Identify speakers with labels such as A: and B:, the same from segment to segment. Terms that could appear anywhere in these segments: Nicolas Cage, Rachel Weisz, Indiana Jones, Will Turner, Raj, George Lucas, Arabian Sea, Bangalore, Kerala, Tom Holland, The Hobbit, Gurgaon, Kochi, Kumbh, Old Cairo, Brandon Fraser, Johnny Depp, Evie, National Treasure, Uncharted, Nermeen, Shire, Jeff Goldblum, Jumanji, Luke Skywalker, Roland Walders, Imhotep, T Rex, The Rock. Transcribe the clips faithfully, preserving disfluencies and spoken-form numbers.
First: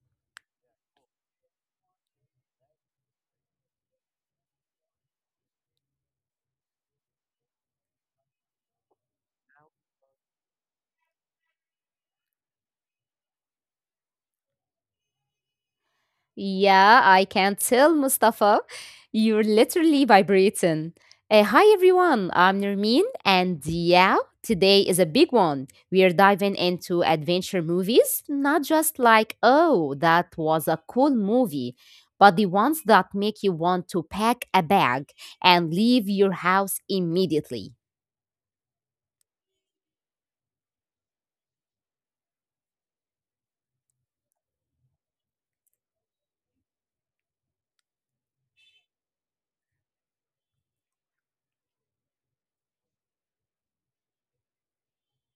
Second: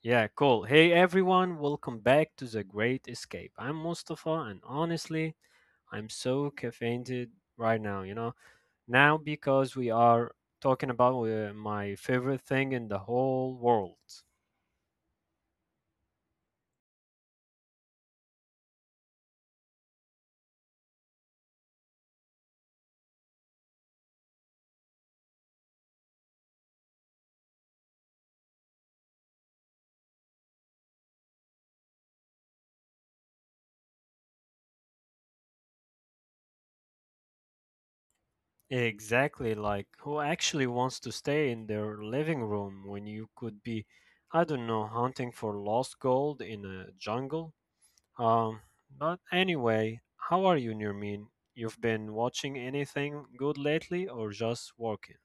A: Yeah, cool. Hey everyone, welcome back to The Great Escape. I'm Mustafa, and honestly, I'm so caffeinated right now, you know? Now because we are talking about uh, my favorite thing in the whole world.
B: Yeah, I can tell, Mustafa. You're literally vibrating. Uh, hi, everyone. I'm Nermeen, and yeah, today is a big one. We are diving into adventure movies, not just like, oh, that was a cool movie, but the ones that make you want to pack a bag and leave your house immediately.
A: Exactly, like who actually wants to stay in their living room when you could be, I don't know, hunting for lost gold in a jungle? Um, but anyway, how are you, Nirmin? You've been watching anything good lately or just working?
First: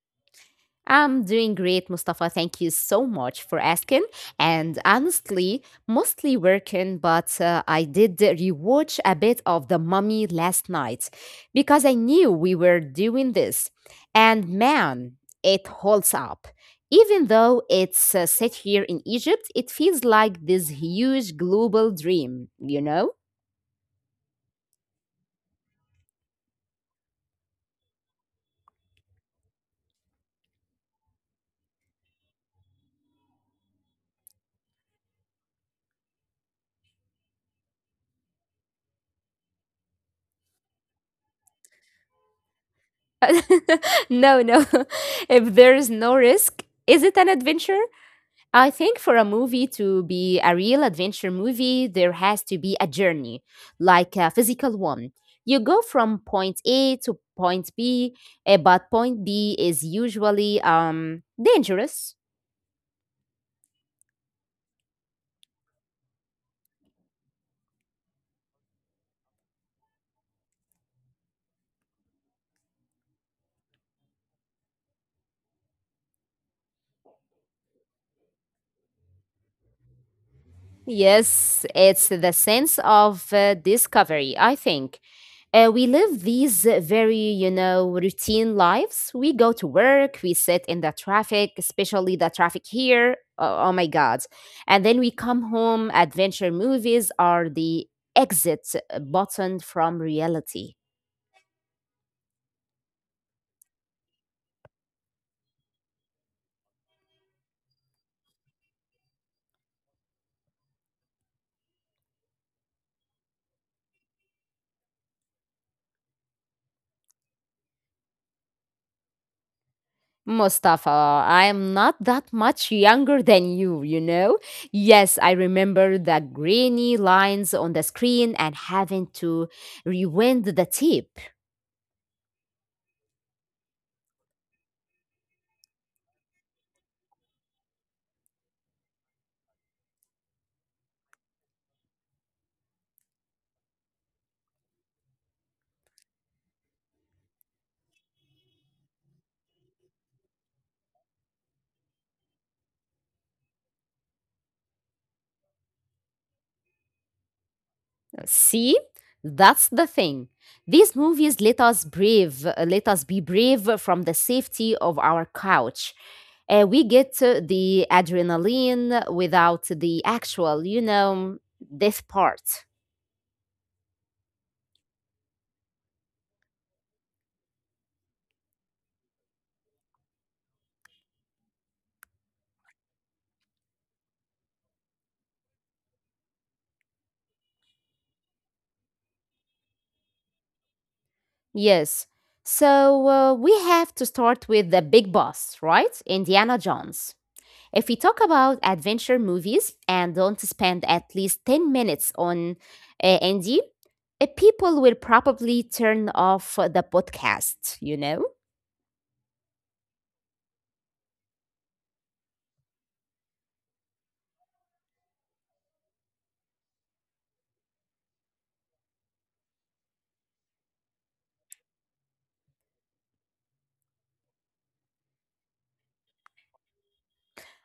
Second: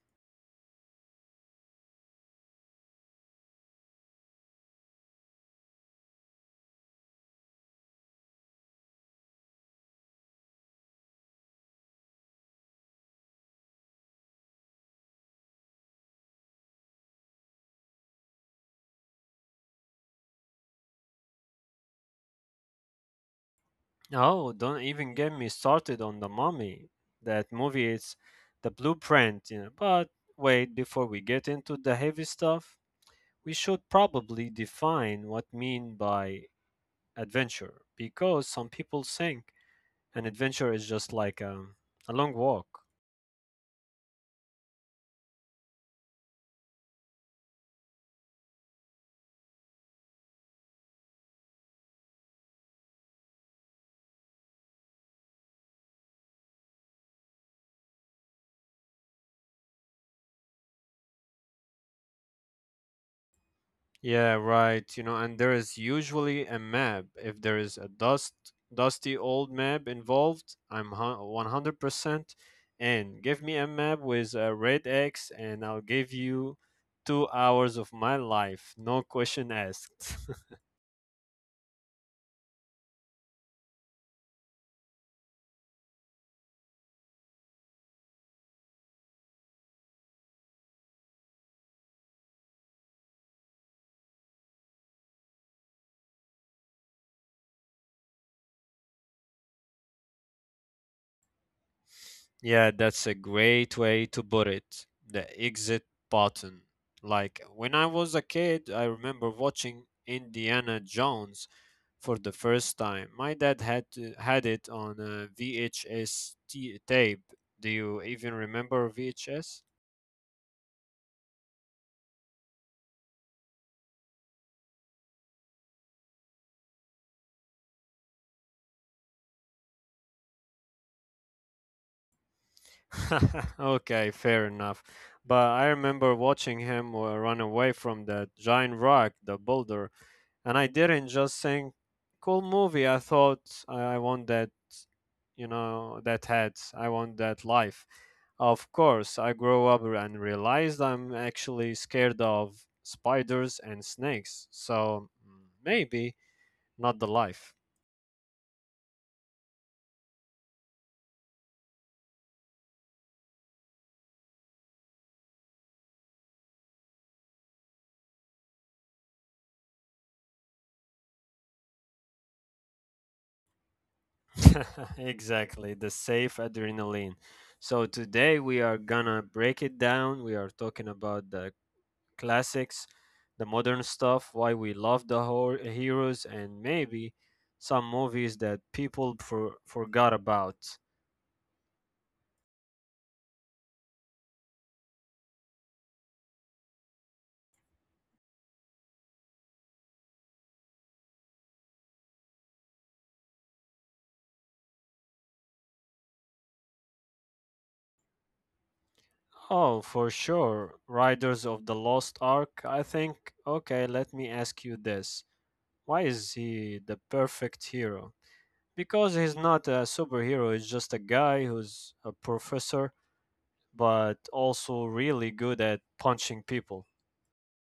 B: I'm doing great, Mustafa. Thank you so much for asking. And honestly, mostly working, but uh, I did rewatch a bit of The Mummy last night because I knew we were doing this. And man, it holds up. Even though it's uh, set here in Egypt, it feels like this huge global dream, you know?
A: Oh, don't even get me started on The Mummy. That movie is the blueprint, you know. But wait, before we get into the heavy stuff, we should probably define what mean by adventure because some people think an adventure is just like um, a long walk.
B: No, no. If there is no risk, is it an adventure? I think for a movie to be a real adventure movie, there has to be a journey, like a physical one. You go from point A to point B, eh, but point B is usually um, dangerous.
A: Yeah, right. You know, and there is usually a map. If there is a dust dusty old map involved, I'm hu- one hundred percent in. Give me a map with a red X and I'll give you two hours of my life, no question asked.
B: Yes, it's the sense of uh, discovery, I think. Uh, we live these uh, very, you know, routine lives. We go to work, we sit in the traffic, especially the traffic here. Oh, oh my God. And then we come home. Adventure movies are the exit uh, button from reality.
A: Yeah, that's a great way to put it. The exit button. Like when I was a kid, I remember watching Indiana Jones for the first time. My dad had to, had it on a V H S tape. Do you even remember V H S?
B: Mustafa, I am not that much younger than you, you know? Yes, I remember the grainy lines on the screen and having to rewind the tape.
A: Okay, fair enough. But I remember watching him uh, run away from that giant rock, the boulder, and I didn't just think, cool movie. I thought, I I want that, you know, that heads, I want that life. Of course I grew up and realized I'm actually scared of spiders and snakes, so mm, maybe not the life.
B: See? That's the thing. These movies let us brave, let us be brave from the safety of our couch. Uh, we get uh, the adrenaline without the actual, you know, death part.
A: Exactly, the safe adrenaline. So today we are gonna break it down. We are talking about the classics, the modern stuff, why we love the hor- heroes, and maybe some movies that people for- forgot about.
B: Yes. So uh, we have to start with the big boss, right? Indiana Jones. If we talk about adventure movies and don't spend at least ten minutes on uh, Indy, uh, people will probably turn off the podcast, you know?
A: Oh, for sure. Riders of the Lost Ark, I think. Okay, let me ask you this. Why is he the perfect hero? Because he's not a superhero, he's just a guy who's a professor, but also really good at punching people.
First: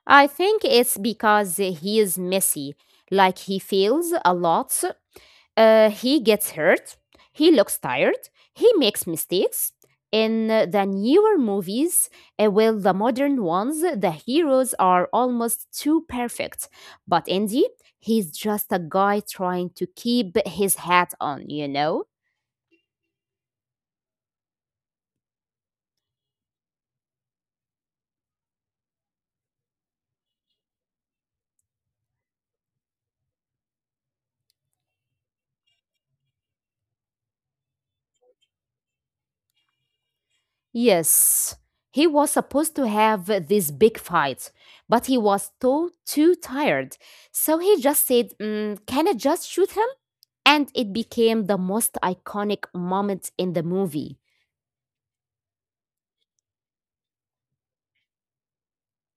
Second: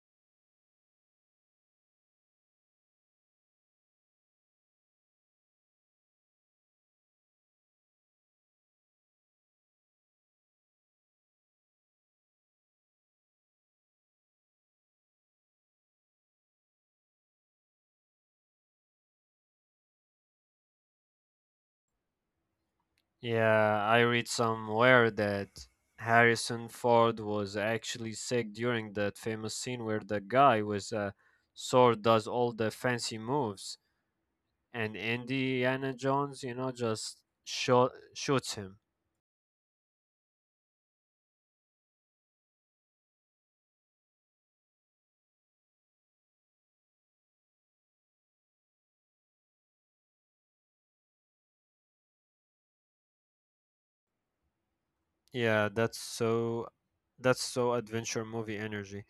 B: I think it's because he is messy, like he fails a lot. Uh, he gets hurt, he looks tired, he makes mistakes. In uh, the newer movies, uh, well, the modern ones, the heroes are almost too perfect. But Andy, he's just a guy trying to keep his hat on, you know?
A: Yeah, I read somewhere that Harrison Ford was actually sick during that famous scene where the guy with a sword does all the fancy moves and Indiana Jones, you know, just shot shoots him.
B: Yes, he was supposed to have this big fight, but he was too, too tired. So he just said, mm, can I just shoot him? And it became the most iconic moment in the movie.
A: Yeah, that's so that's so adventure movie energy.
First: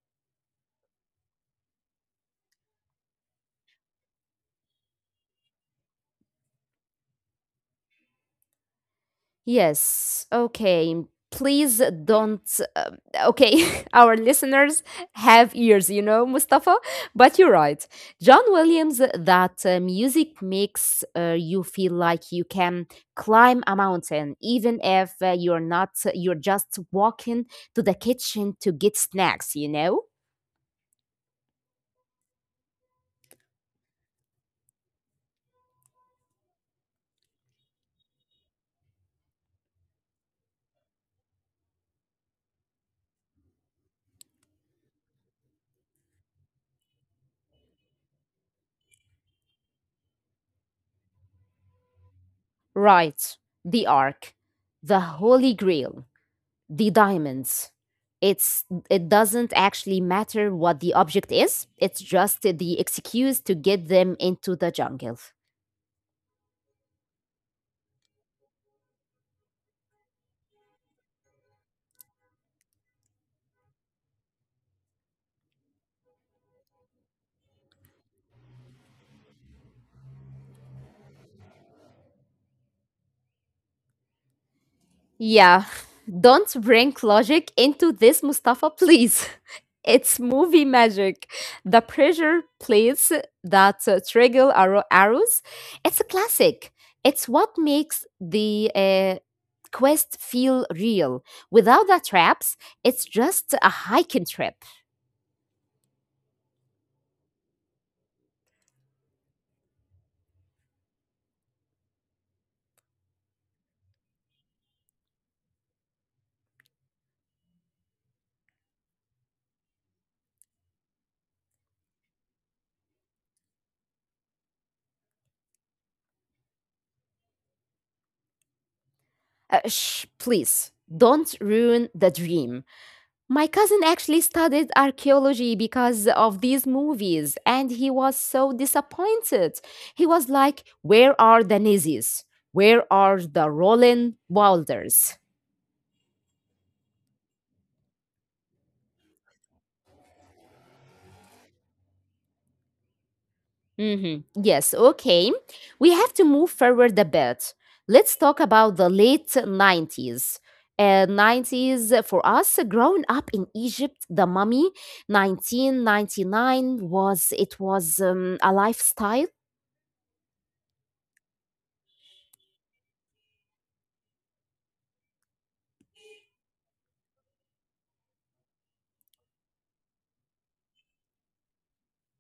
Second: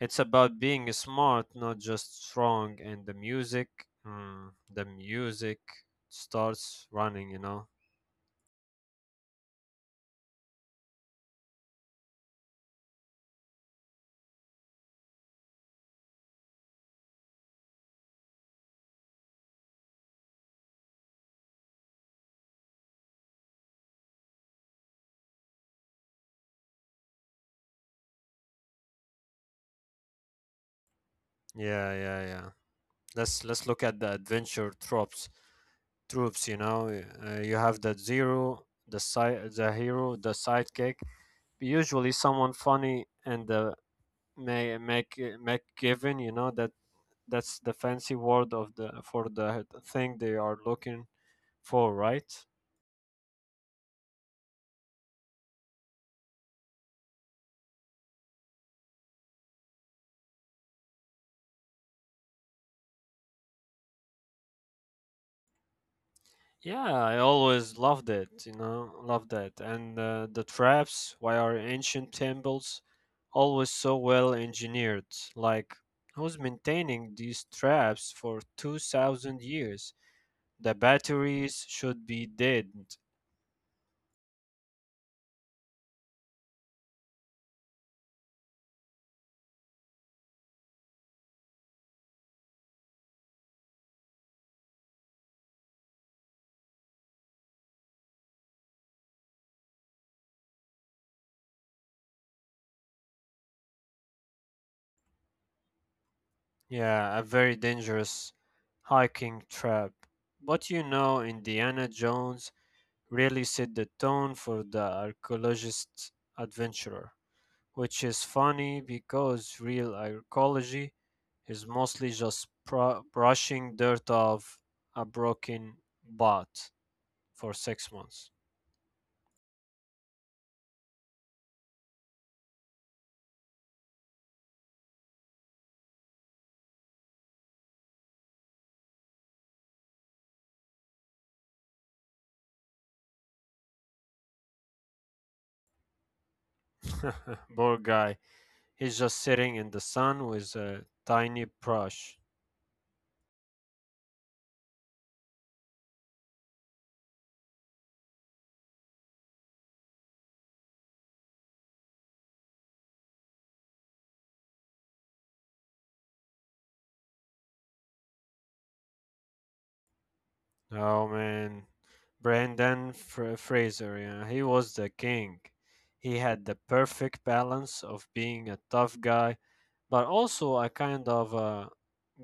A: It's about being smart, not just strong. And the music, mm, the music starts running, you know.
B: Yes, okay. Please don't. um, okay, our listeners have ears, you know, Mustafa, but you're right. John Williams, that uh, music makes uh, you feel like you can climb a mountain, even if uh, you're not, you're just walking to the kitchen to get snacks, you know?
A: Yeah, yeah, yeah. Let's let's look at the adventure tropes. Troops, you know, uh, you have the zero, the side, the hero, the sidekick. Usually someone funny and the Mac make given, you know, that that's the fancy word of the for the thing they are looking for, right?
B: Right, the Ark, the Holy Grail, the diamonds. It's it doesn't actually matter what the object is. It's just the excuse to get them into the jungle.
A: Yeah, I always loved it, you know, loved that. And uh, the traps, why are ancient temples always so well engineered? Like, who's maintaining these traps for two thousand years? The batteries should be dead.
B: Yeah, don't bring logic into this, Mustafa, please. It's movie magic. The pressure plates that uh, trigger arrow- arrows, it's a classic. It's what makes the uh, quest feel real. Without the traps, it's just a hiking trip.
A: Yeah, a very dangerous hiking trap. But you know, Indiana Jones really set the tone for the archaeologist adventurer, which is funny because real archaeology is mostly just pro- brushing dirt off a broken bot for six months.
B: Uh, shh, please, don't ruin the dream. My cousin actually studied archaeology because of these movies, and he was so disappointed. He was like, where are the Nazis? Where are the Roland Walders?
A: Poor guy. He's just sitting in the sun with a tiny brush.
B: hmm Yes, okay. We have to move forward a bit. Let's talk about the late nineties. Uh, nineties uh, for us, uh, growing up in Egypt, the mummy nineteen ninety-nine, was it was um, a lifestyle.
A: Oh man. Brandon Fra- Fraser, yeah, he was the king. He had the perfect balance of being a tough guy but also a kind of a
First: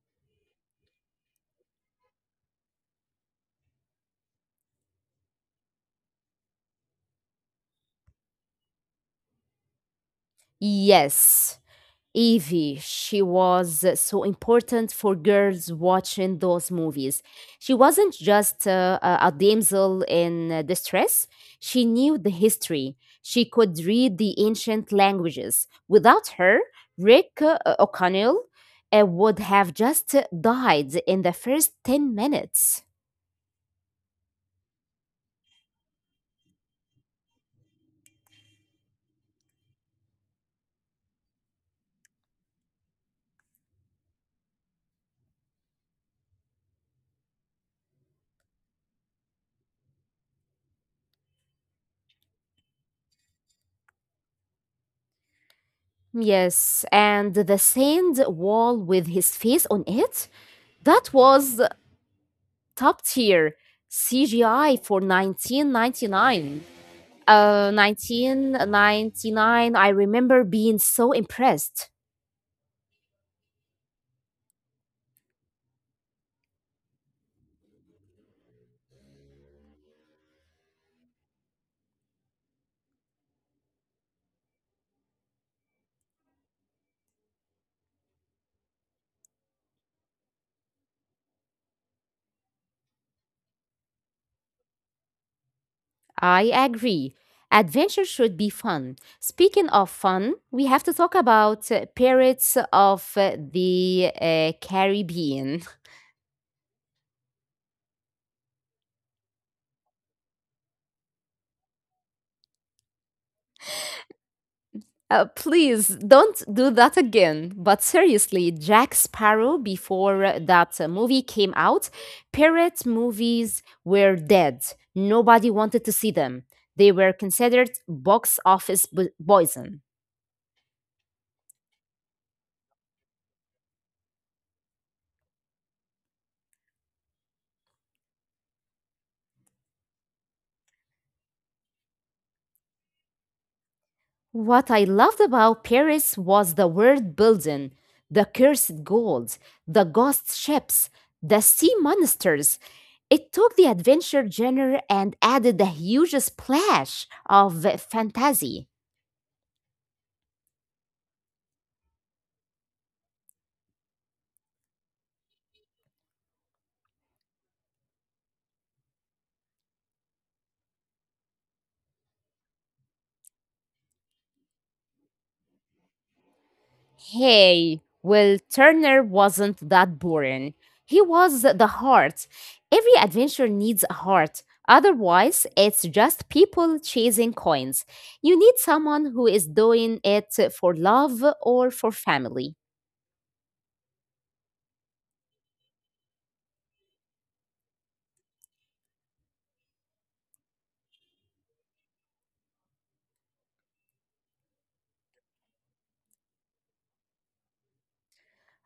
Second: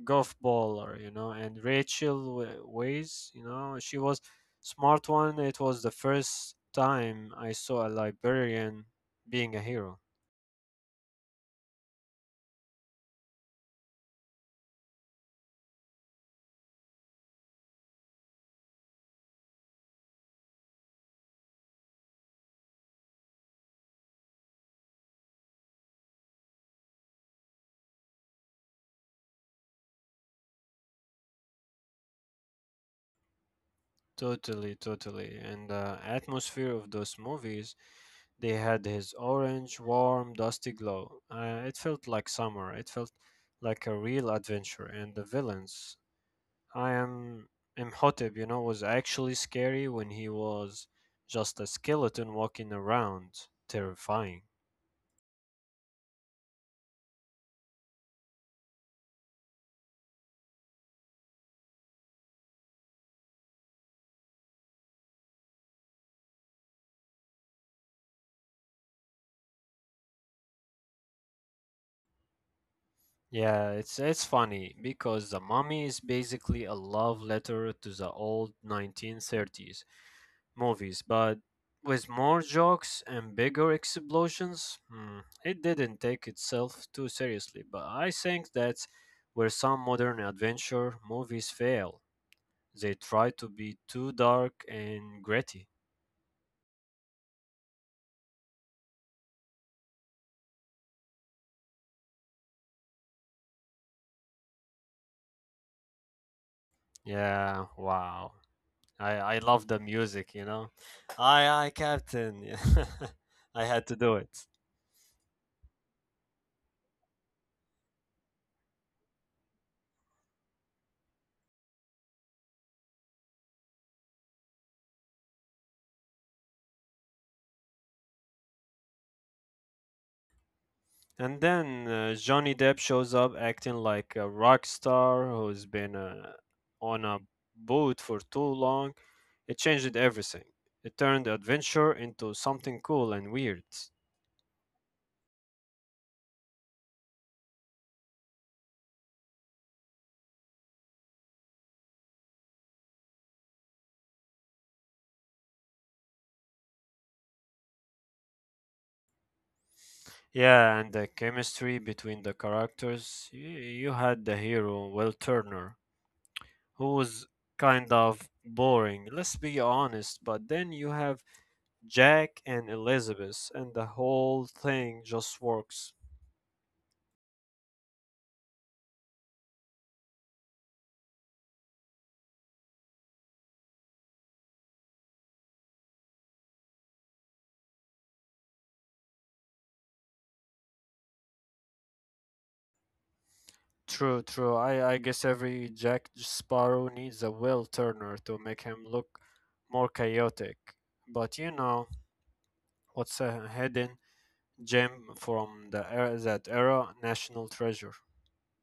A: golf baller, you know. And Rachel Wa- Weisz, you know, she was smart one. It was the first time I saw a librarian being a hero.
B: Yes. Evie, she was uh, so important for girls watching those movies. She wasn't just uh, a a damsel in uh, distress, she knew the history. She could read the ancient languages. Without her, Rick uh, O'Connell uh, would have just uh, died in the first ten minutes.
A: Totally, totally. And the atmosphere of those movies, they had his orange, warm, dusty glow. Uh, it felt like summer. It felt like a real adventure. And the villains, I am Imhotep, you know, was actually scary when he was just a skeleton walking around. Terrifying.
B: Yes, and the sand wall with his face on it? That was top tier C G I for nineteen ninety-nine. Uh, nineteen ninety-nine, I remember being so impressed.
A: Yeah, it's it's funny because the mummy is basically a love letter to the old nineteen thirties movies, but with more jokes and bigger explosions. Hmm, it didn't take itself too seriously, but I think that's where some modern adventure movies fail. They try to be too dark and gritty.
B: I agree. Adventure should be fun. Speaking of fun, we have to talk about uh, Pirates of uh, the uh, Caribbean.
A: Yeah, wow. I, I love the music, you know. Aye, aye, Captain. Yeah. I had to do it.
B: Uh, please don't do that again. But seriously, Jack Sparrow, before uh, that uh, movie came out, pirate movies were dead. Nobody wanted to see them. They were considered box office bo- poison.
A: And then uh, Johnny Depp shows up acting like a rock star who's been uh, on a boat for too long. It changed everything. It turned adventure into something cool and weird.
B: What I loved about Paris was the world building, the cursed gold, the ghost ships, the sea monsters. It took the adventure genre and added a huge splash of uh, fantasy.
A: Yeah, and the chemistry between the characters. You, you had the hero, Will Turner, who's kind of boring, let's be honest. But then you have Jack and Elizabeth, and the whole thing just works.
B: Hey, well, Turner wasn't that boring. He was the heart. Every adventure needs a heart. Otherwise, it's just people chasing coins. You need someone who is doing it for love or for family.
A: True, true. I, I guess every Jack Sparrow needs a Will Turner to make him look more chaotic. But you know, what's a hidden gem from the era, that era? National Treasure.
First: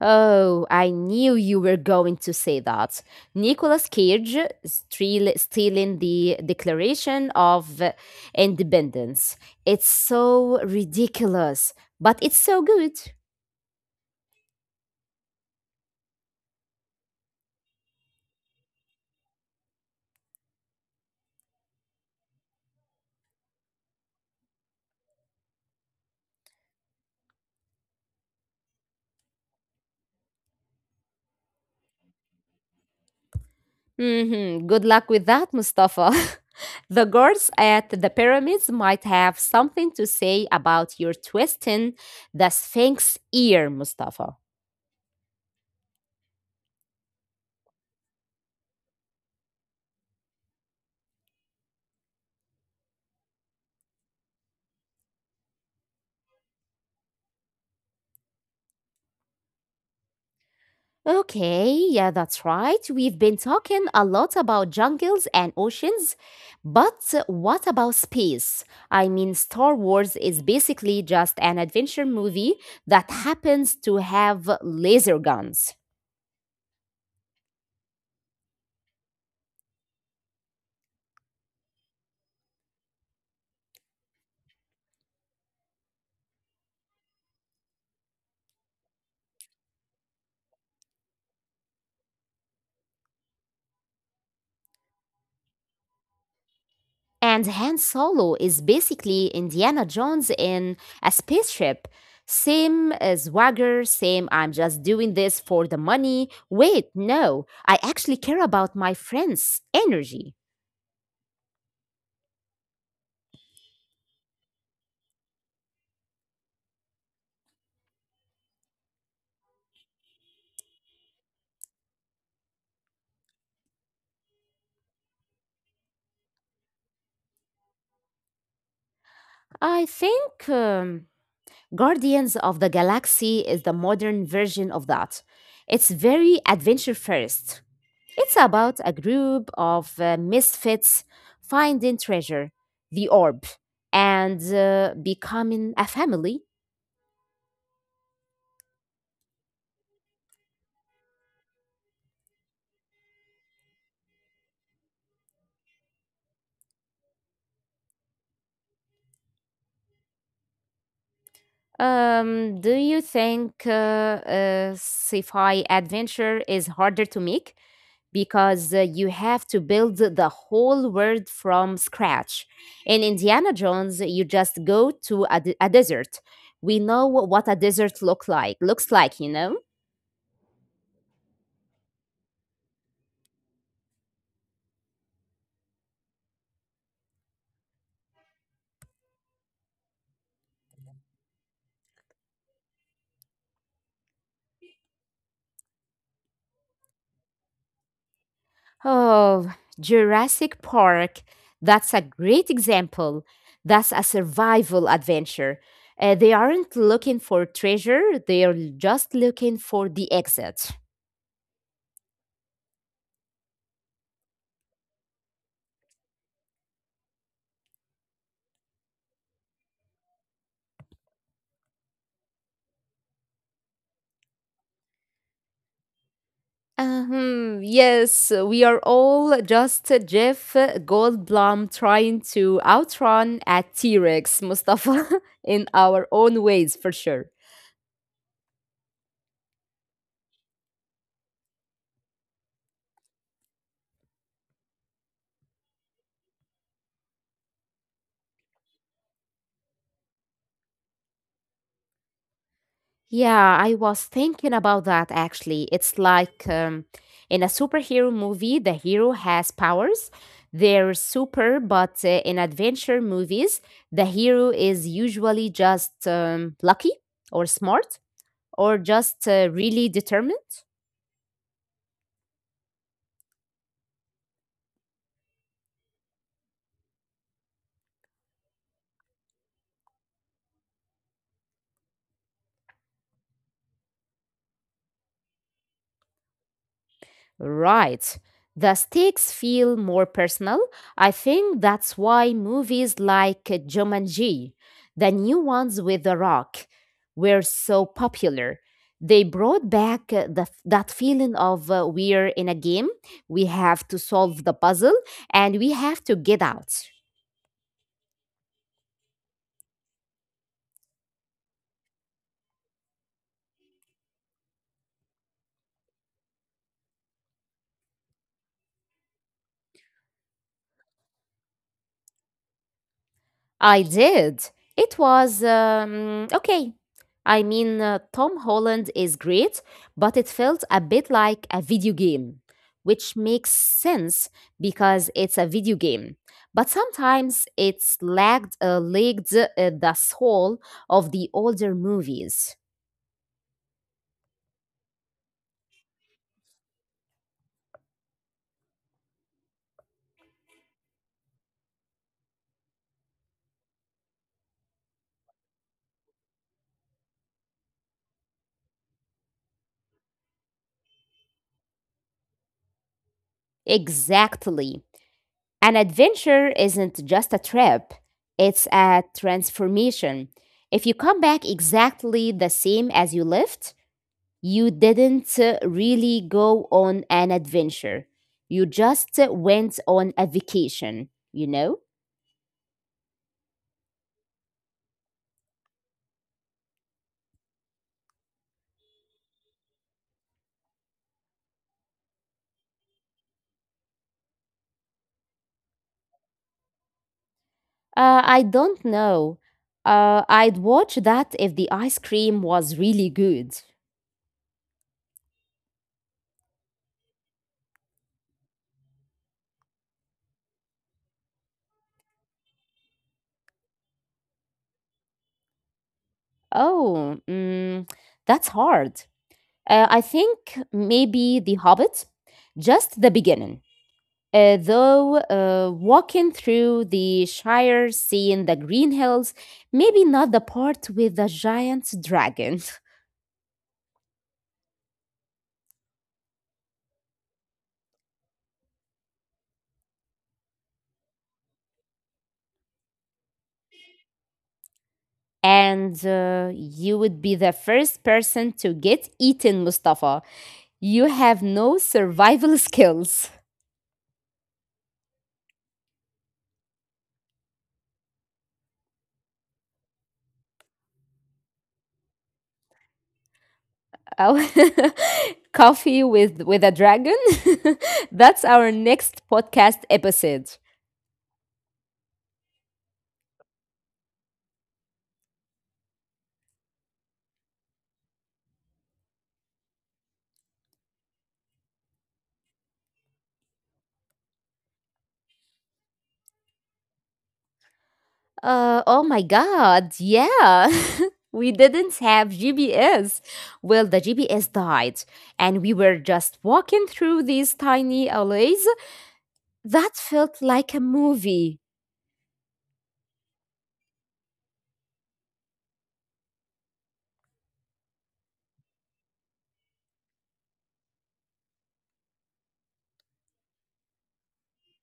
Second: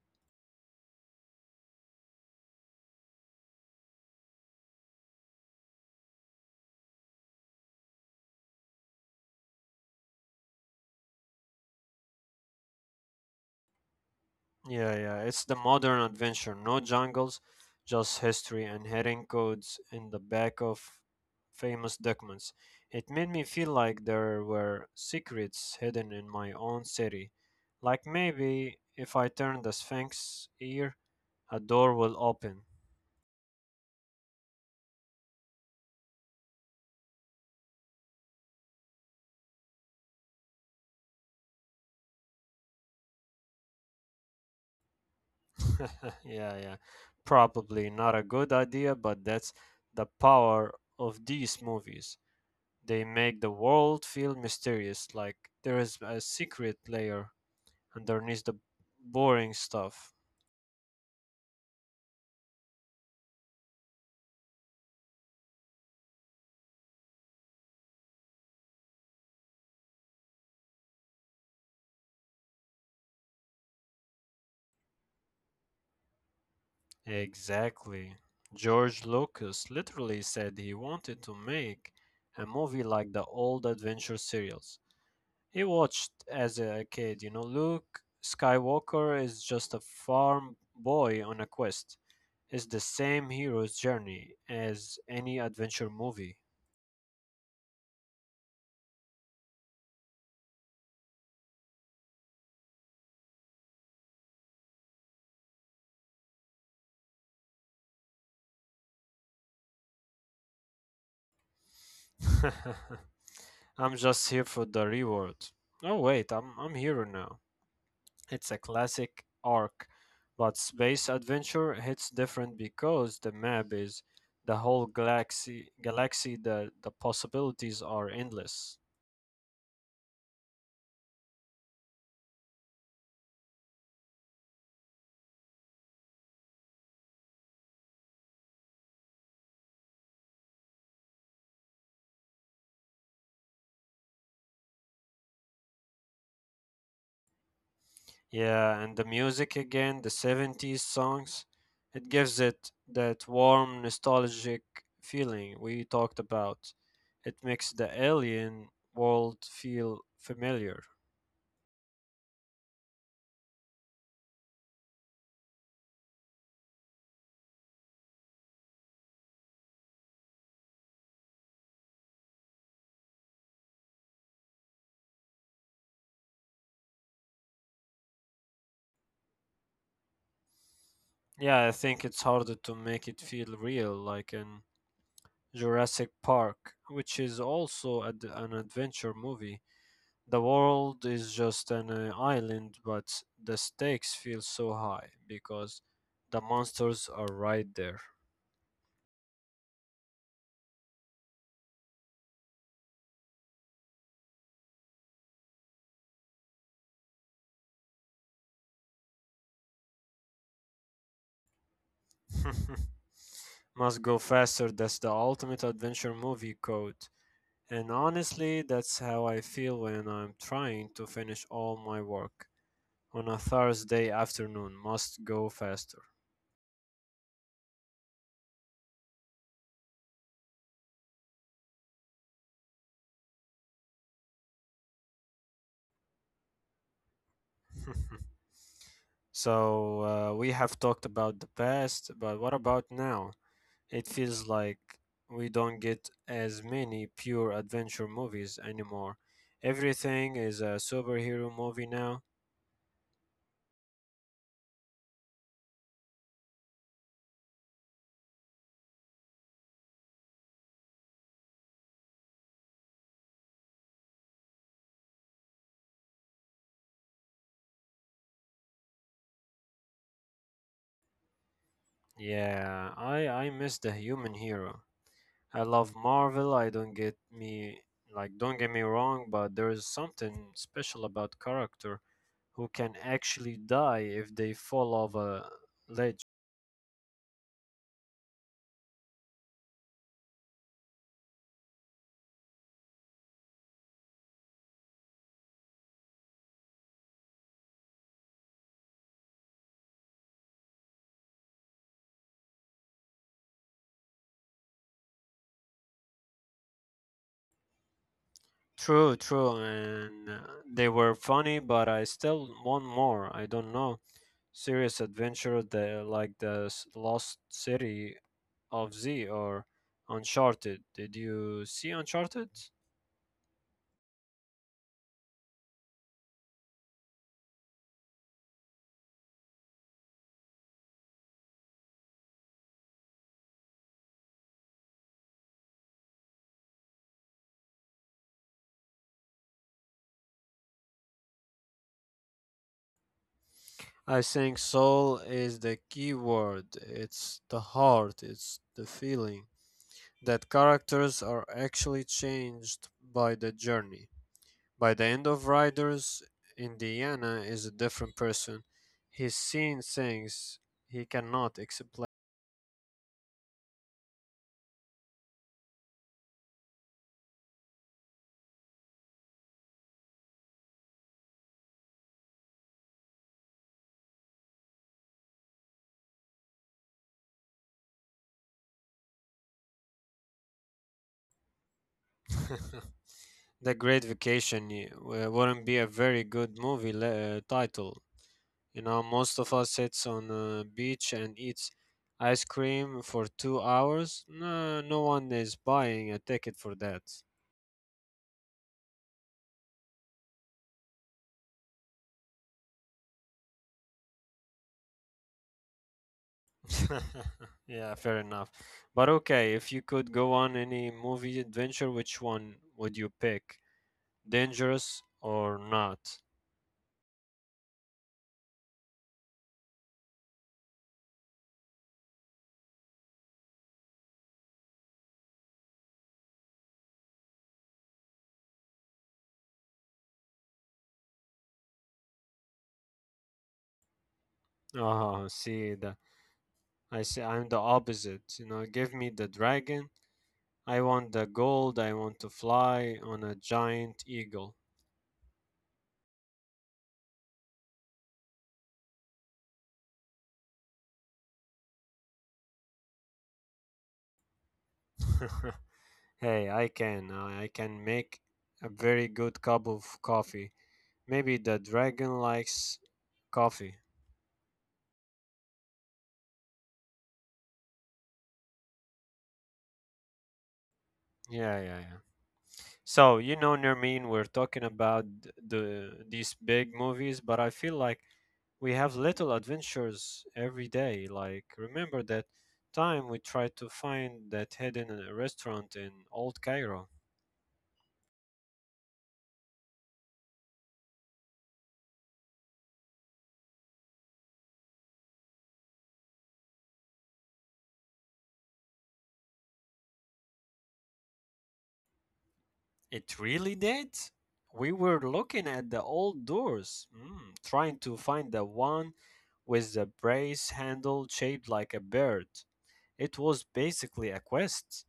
B: Oh, I knew you were going to say that. Nicolas Cage steal, stealing the Declaration of Independence. It's so ridiculous, but it's so good.
A: Yeah, yeah. It's the modern adventure. No jungles, just history and hidden codes in the back of famous documents. It made me feel like there were secrets hidden in my own city. Like maybe if I turn the Sphinx ear, a door will open.
B: hmm Good luck with that, Mustafa. The guards at the pyramids might have something to say about your twisting the Sphinx ear, Mustafa.
A: Yeah, yeah. Probably not a good idea, but that's the power of these movies. They make the world feel mysterious, like there is a secret layer underneath the boring stuff.
B: Okay, yeah, that's right. We've been talking a lot about jungles and oceans, but what about space? I mean, Star Wars is basically just an adventure movie that happens to have laser guns.
A: Exactly. George Lucas literally said he wanted to make a movie like the old adventure serials he watched as a kid. You know, Luke Skywalker is just a farm boy on a quest. It's the same hero's journey as any adventure movie.
B: And Han Solo is basically Indiana Jones in a spaceship. Same uh, swagger, same I'm just doing this for the money. Wait, no, I actually care about my friends' energy.
A: I'm just here for the reward. Oh wait, I'm I'm here now. It's a classic arc, but Space Adventure hits different because the map is the whole galaxy galaxy, the the possibilities are endless.
B: I think um, Guardians of the Galaxy is the modern version of that. It's very adventure first. It's about a group of uh, misfits finding treasure, the orb, and uh, becoming a family.
A: Yeah, and the music again, the seventies songs, it gives it that warm nostalgic feeling we talked about. It makes the alien world feel familiar.
B: Um, do you think uh, uh, sci-fi adventure is harder to make because uh, you have to build the whole world from scratch? In Indiana Jones, you just go to a, de- a desert. We know what a desert look like looks like, you know.
A: Yeah, I think it's harder to make it feel real, like in Jurassic Park, which is also ad- an adventure movie. The world is just an uh, island, but the stakes feel so high because the monsters are right there.
B: Oh, Jurassic Park. That's a great example. That's a survival adventure. Uh, they aren't looking for treasure, they are just looking for the exit.
A: Must go faster, that's the ultimate adventure movie code. And honestly, that's how I feel when I'm trying to finish all my work on a Thursday afternoon. Must go faster.
B: Um, yes, we are all just Jeff Goldblum trying to outrun a T Rex, Mustafa, in our own ways for sure.
A: So uh, we have talked about the past, but what about now? It feels like we don't get as many pure adventure movies anymore. Everything is a superhero movie now.
B: Yeah, I was thinking about that actually. It's like um, in a superhero movie, the hero has powers. They're super, but uh, in adventure movies, the hero is usually just um, lucky or smart or just uh, really determined.
A: Yeah, I I miss the human hero. I love Marvel. I don't get me like Don't get me wrong, but there is something special about character who can actually die if they fall off a ledge.
B: Right. The stakes feel more personal. I think that's why movies like Jumanji, the new ones with The Rock, were so popular. They brought back uh, the, that feeling of uh, we're in a game, we have to solve the puzzle, and we have to get out.
A: True, true, and uh, they were funny, but I still want more. I don't know. Serious adventure the, like the s- Lost City of Z or Uncharted. Did you see Uncharted?
B: I did. It was um, okay. I mean, uh, Tom Holland is great, but it felt a bit like a video game, which makes sense because it's a video game. But sometimes it's lagged, uh, lagged uh, the soul of the older movies.
A: I think soul is the key word. It's the heart, it's the feeling that characters are actually changed by the journey. By the end of Riders, Indiana is a different person. He's seen things he cannot explain.
B: Exactly. An adventure isn't just a trip, it's a transformation. If you come back exactly the same as you left, you didn't uh, really go on an adventure. You just uh, went on a vacation, you know?
A: The Great Vacation y- w- wouldn't be a very good movie le- uh, title. You know, most of us sits on a beach and eats ice cream for two hours. No, no one is buying a ticket for that.
B: Uh, I don't know. Uh, I'd watch that if the ice cream was really good.
A: Yeah, fair enough. But okay, if you could go on any movie adventure, which one would you pick, dangerous or not?
B: Oh, mm, that's hard. Uh, I think maybe The Hobbit, just the beginning. Uh, though uh, walking through the Shire, seeing the green hills, maybe not the part with the giant dragon.
A: Oh, see the I see I'm the opposite. You know, give me the dragon. I want the gold. I want to fly on a giant eagle.
B: And uh, you would be the first person to get eaten, Mustafa. You have no survival skills.
A: Hey, I can. I can make a very good cup of coffee. Maybe the dragon likes coffee.
B: Oh, coffee with with a dragon. That's our next podcast episode.
A: Yeah, yeah, yeah. So, you know, Nermeen, we're talking about th- the these big movies, but I feel like we have little adventures every day. Like, remember that time we tried to find that hidden uh, restaurant in Old Cairo?
B: Uh, oh my God, yeah. We didn't have G P S. Well, the G P S died, and we were just walking through these tiny alleys that felt like a movie.
A: It really did? We were looking at the old doors, mm, trying to find the one with the brace handle shaped like a bird. It was basically a quest.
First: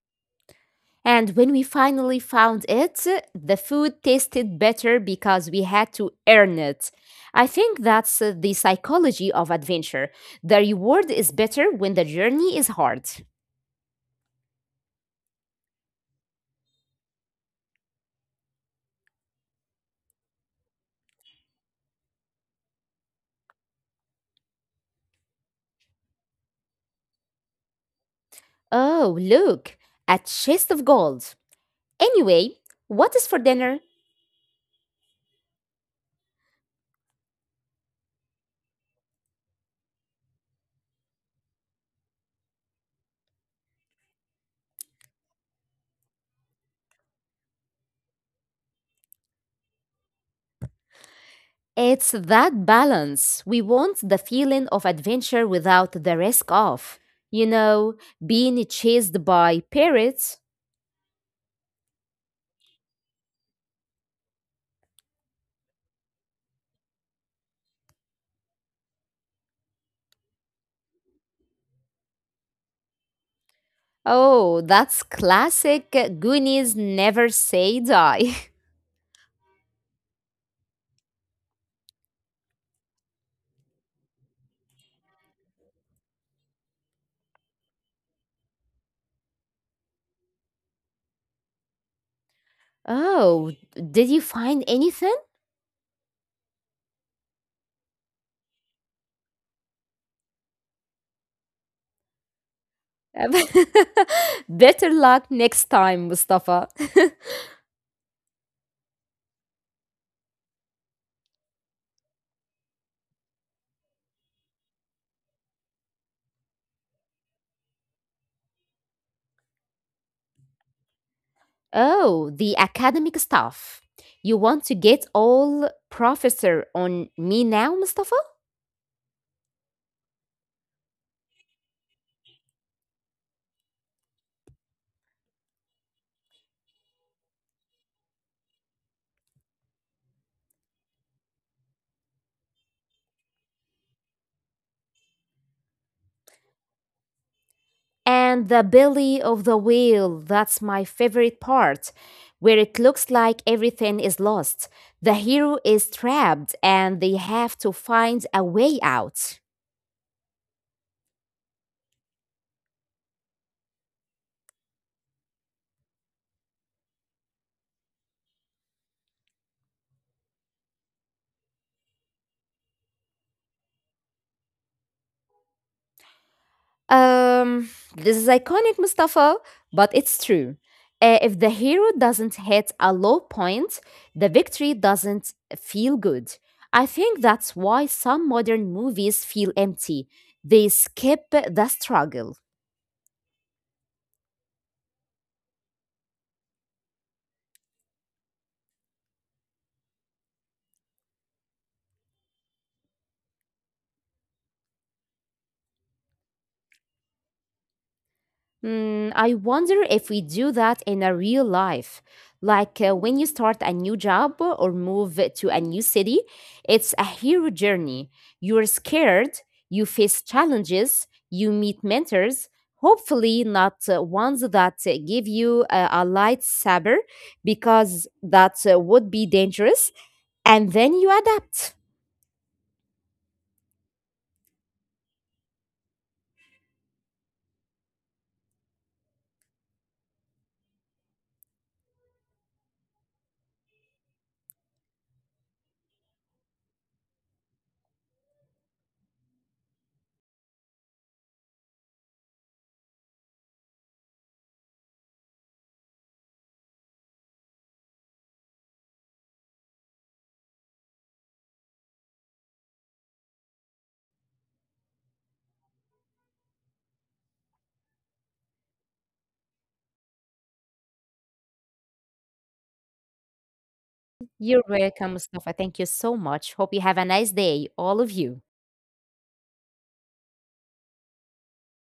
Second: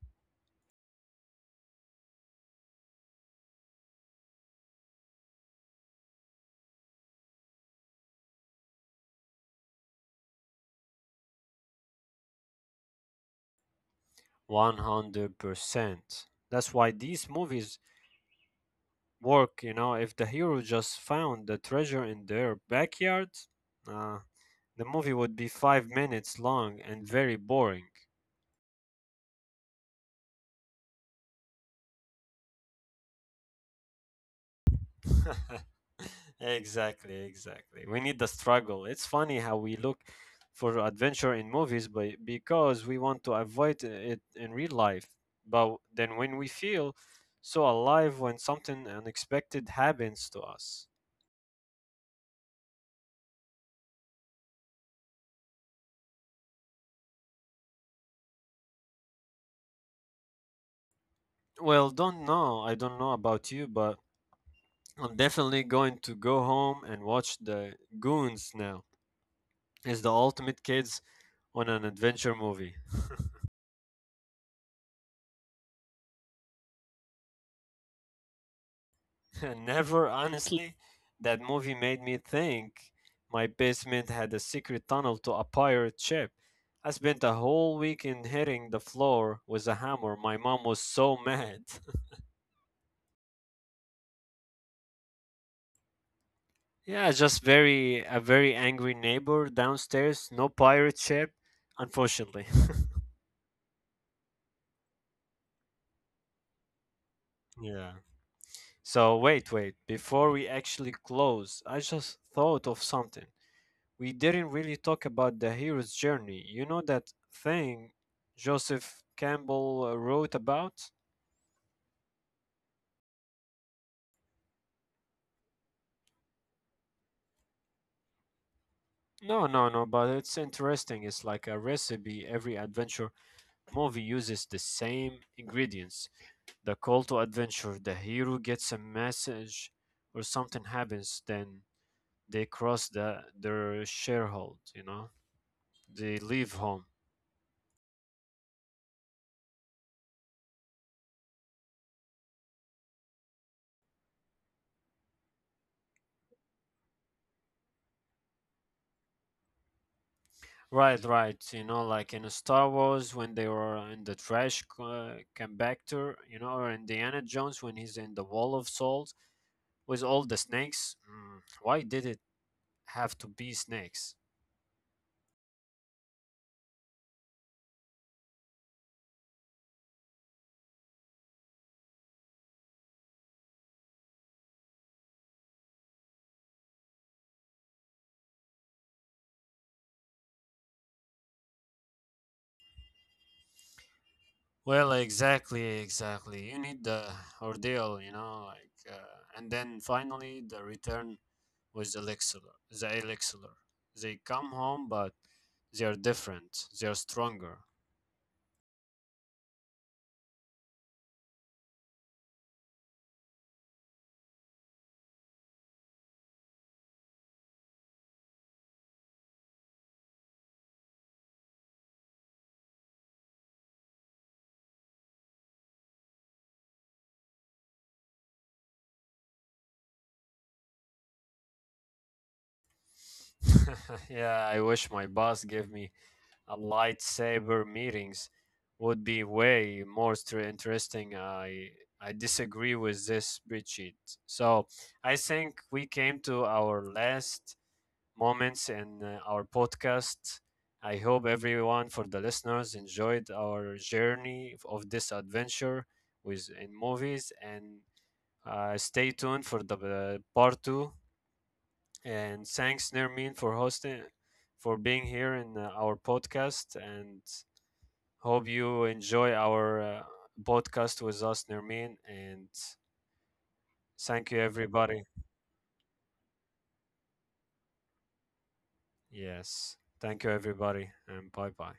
B: And when we finally found it, the food tasted better because we had to earn it. I think that's uh, the psychology of adventure. The reward is better when the journey is hard.
A: one hundred percent. That's why these movies work, you know, if the hero just found the treasure in their backyard, uh, the movie would be five minutes long and very boring.
B: Oh, look, a chest of gold. Anyway, what is for dinner?
A: Exactly, exactly. We need the struggle. It's funny how we look for adventure in movies, but because we want to avoid it in real life. But then when we feel so alive when something unexpected happens to us.
B: It's that balance. We want the feeling of adventure without the risk of, you know, being chased by parrots.
A: Well, don't know. I don't know about you, but I'm definitely going to go home and watch the Goons now. It's the ultimate kids on an adventure movie.
B: Oh, that's classic. Goonies never say die.
A: Never, honestly, that movie made me think my basement had a secret tunnel to a pirate ship. I spent a whole weekend hitting the floor with a hammer. My mom was so mad.
B: Oh, did you find anything?
A: Yeah, just very a very angry neighbor downstairs. No pirate ship, unfortunately.
B: Better luck next time, Mustafa.
A: Yeah. So wait, wait. Before we actually close, I just thought of something. We didn't really talk about the hero's journey. You know that thing Joseph Campbell uh, wrote about?
B: Oh, the academic stuff. You want to get all professor on me now, Mustafa?
A: No, no, no, but it's interesting. It's like a recipe. Every adventure movie uses the same ingredients. The call to adventure, the hero gets a message or something happens, then they cross the their sharehold, you know? They leave home.
B: And the belly of the whale, that's my favorite part, where it looks like everything is lost. The hero is trapped and they have to find a way out.
A: Right, right. You know, like in Star Wars when they were in the trash c- uh, compactor, you know, or Indiana Jones when he's in the Wall of Souls with all the snakes. Mm, why did it have to be snakes?
B: Um, this is iconic, Mustafa, but it's true. Uh, if the hero doesn't hit a low point, the victory doesn't feel good. I think that's why some modern movies feel empty. They skip the struggle.
A: Well, exactly, exactly. You need the ordeal, you know, like, uh, and then finally the return with the elixir, the elixir. They come home, but they are different. They are stronger.
B: Mm, I wonder if we do that in a real life. Like uh, when you start a new job or move to a new city, it's a hero journey. You're scared, you face challenges, you meet mentors, hopefully, not uh, ones that uh, give you uh, a lightsaber because that uh, would be dangerous. And then you adapt.
A: Yeah, I wish my boss gave me a lightsaber. Meetings would be way more stre- interesting. I I disagree with this spreadsheet. So I think we came to our last moments in uh, our podcast. I hope everyone for the listeners enjoyed our journey of this adventure with in movies, and uh, stay tuned for the uh, part two. And thanks, Nermin, for hosting, for being here in uh, our podcast. And hope you enjoy our uh, podcast with us, Nermin, and thank you,
B: You're
A: everybody.
B: welcome, Mustafa. Thank you so much. Hope you have a nice day, all of you.
A: Yes, thank you, everybody, and bye bye.